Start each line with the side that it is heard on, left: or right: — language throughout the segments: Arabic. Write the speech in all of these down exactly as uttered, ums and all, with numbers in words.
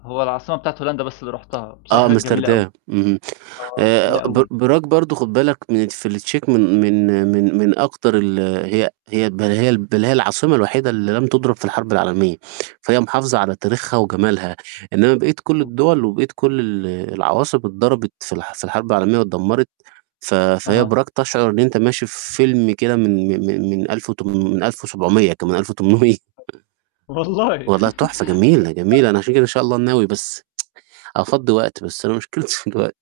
left: هو العاصمة بتاعة هولندا بس اللي رُحتها،
right: آه،
left: بصراحة كانت جميلة أوي.
right: أمستردام، اهم،
left: آه،
right: آآ،
left: جميلة
right: ب
left: أوي.
right: براج برضه خُد بالك من في التشيك من من من من أكتر ال هي هي بَل هي بَل هي العاصمة الوحيدة اللي لم تضرب في الحرب العالمية، فهي محافظة على تاريخها وجمالها، إنّما بقية كل الدول
left: [unintelligible]
right: وبقية كل ال العواصم اتضربت في الح في الحرب العالمية واتدمّرت ف فهي
left: أها.
right: براج تشعُر إن أنت ماشي في فيلم كده من م م من ألف وتمنم من ألف وسبعمية كمان ألف وتمنمية.
left: [unintelligible] والله
right: والله تحفة جميلة،
left: [unintelligible]
right: جميلة أنا عشان كده إن شاء الله ناوي بس أفضّي وقت بس أنا مشكلتي في الوقت.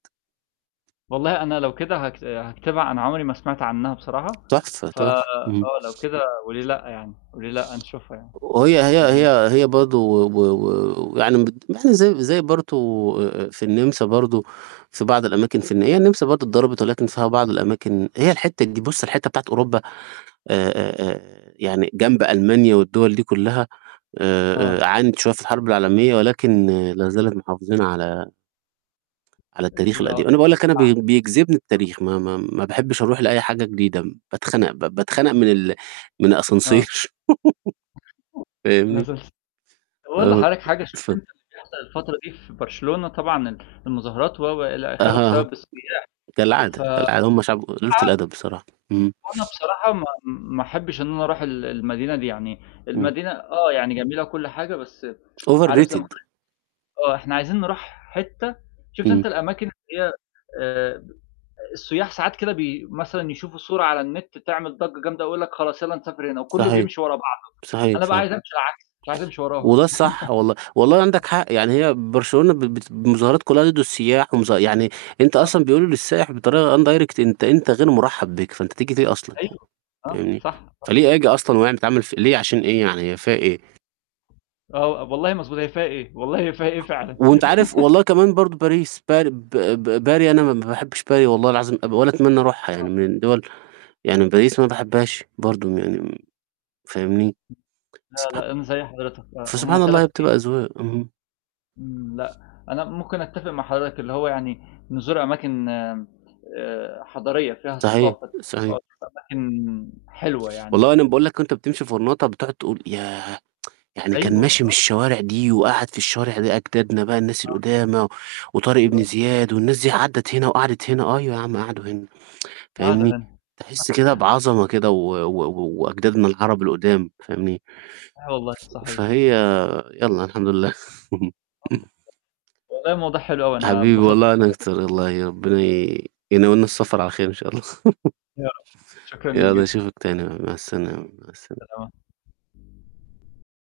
left: والله أنا لو كده هاكس هاكتبها أنا عُمري ما سمعت عنّها بصراحة
right: تحفة،
left: ف
right: تحفة. اهم.
left: آه، لو كده وليه لأ، يعني، وليه لأ، نشوفها يعني
right: وهي
left: وليه
right: هي
left: لأ؟
right: هي هي برضه و و يعني بد يعني زي زي برته آآ، آآ، في النِمسا برضه في بعض الأماكن في الن هي النِمسا برضه اتضربت ولكن فيها بعض الأماكن هي الحتّة ج بُصّ الحتّة بتاعة أوروبا آآ، آآ، آآ، يعني جنب ألمانيا والدوَل دي كلّها آآ، آآ،
left: آه.
right: عانت شوية في الحرب العالمية ولكن لا زالت محافظين على على التاريخ
left: ال [unintelligible]
right: القديم، أنا باقول لك أنا بي بيجذبني
left: آه.
right: التاريخ، ما ما ما باحبش أروح لأي حاجة جديدة م باتخنق، ب باتخنق من ال من
left: آه.
right: الأسانسير.
left: [unintelligible]
right: فاهمني،
left: طَب أقول
right: آه،
left: حضرتك حاجة عشان
right: ف
left: تنسى اللي بيحصل الفترة دي، في برشلونة طبعًا ال المظاهرات و، و، إلى آخِره
right: أها،
left: بسبب السُياح ف
right: كالعادة، كالعادة هم شعب قُلالات
left: [unintelligible]
right: الأدب بصراحة، إمم.
left: وأنا بصراحة ما ما أحبش إن أنا أروح ال المدينة دي يعني،
right: إمم.
left: المدينة آه، يعني جميلة وكل حاجة بس عارف زي ما
right: overrated.
left: آه، إحنا عايزين نروح حتّة شُفت
right: إمم.
left: أنت الأماكن اللي هي آآ، السُياح ساعات كده بي مثلًا يشوفوا صورة على النت تعمل ضجّة جامدة، يقول لك خلاص يالّا نسافر هنا وكلّه
right: صحيح،
left: بيمشي ورا بعضه،
right: صحيح،
left: أنا بقى
right: صحيح.
left: عايز أمشي العكس مش عايز أمشي وراهم.
right: وده الصح والله، والله وعندك
left: آه.
right: حق يعني هي برشلونة ب بت ب مظاهرات كلّها ضِد السُياح ومظا يعني أنت
left: آه.
right: أصلًا بيقولوا للسائِح بطريقة undirect أنت أنت غير مرحب بك، فأنت تيجي ليه أصلًا،
left: أيوه، آه،
right: فاهمني،
left: صح، طب
right: فليه آجي أصلًا ويع بتعمل ف ليه عشان إيه يعني هي فيها إيه؟!
left: آه، أب والله مضبوط هي فيها إيه، والله هي فيها إيه فعلًا؟
right: وأنت عارف والله كمان برضه باريس بار ب ب باري أنا ما باحبش باري والله العظيم أب ولا أتمنّى أروحها، يعني
left: آه.
right: من الدوَل يعني باريس أنا ما باحبهاش برضه م يعني م فاهمني،
left: لأ،
right: سبحا
left: لأ، [unintelligible] زي حضرتك أ هم
right: فسبحان الله هي
left: تلات.
right: بتبقى
left: [unintelligible]
right: أذواق، اهم.
left: إمم، لأ، أنا ممكن أتفق مع حضرتك اللي هو يعني، نزور أماكن آآ، حضارية فيها
right: صحيح،
left: ثقافة آه،
right: صحيح.
left: نشوف أماكن حلوة
right: والله
left: يعني.
right: وأنا باقول لك وأنت بتمشي غرناطة بتقعُد تقول ياه! يعني كان
left: أيوه،
right: ماشي من
left: آه.
right: الشوارع دي وقعد في الشوارع دي أجدادنا بقى الناس
left: آه.
right: القُدامى، وطارق ابن
left: أيوه.
right: زياد والناس دي عدّت هنا وقعدت هنا، أيوه، يا عَم قعدوا هنا
left: قاعدة
right: فاهمني،
left: هنا. [unintelligible]
right: تحس كده بعظمة كده، و و و وأجدادنا العرب القدام فاهمني،
left: آه والله
right: ف
left: صحيح.
right: فهي يالّا الحمد لله.
left: [unintelligible] والله الموضوع حلو أوي أنا
right: حبيبي
left: اتبسطت
right: والله
left: مع
right: أنا
left: حضر
right: أكتر والله ربنا ي يناولني السفر على خير إن شاء الله.
left: يا رب شكرًا ليك
right: يالّا
left: جدًا.
right: أشوفك تاني بقى مع السلامة، مع السلا
left: [unintelligible]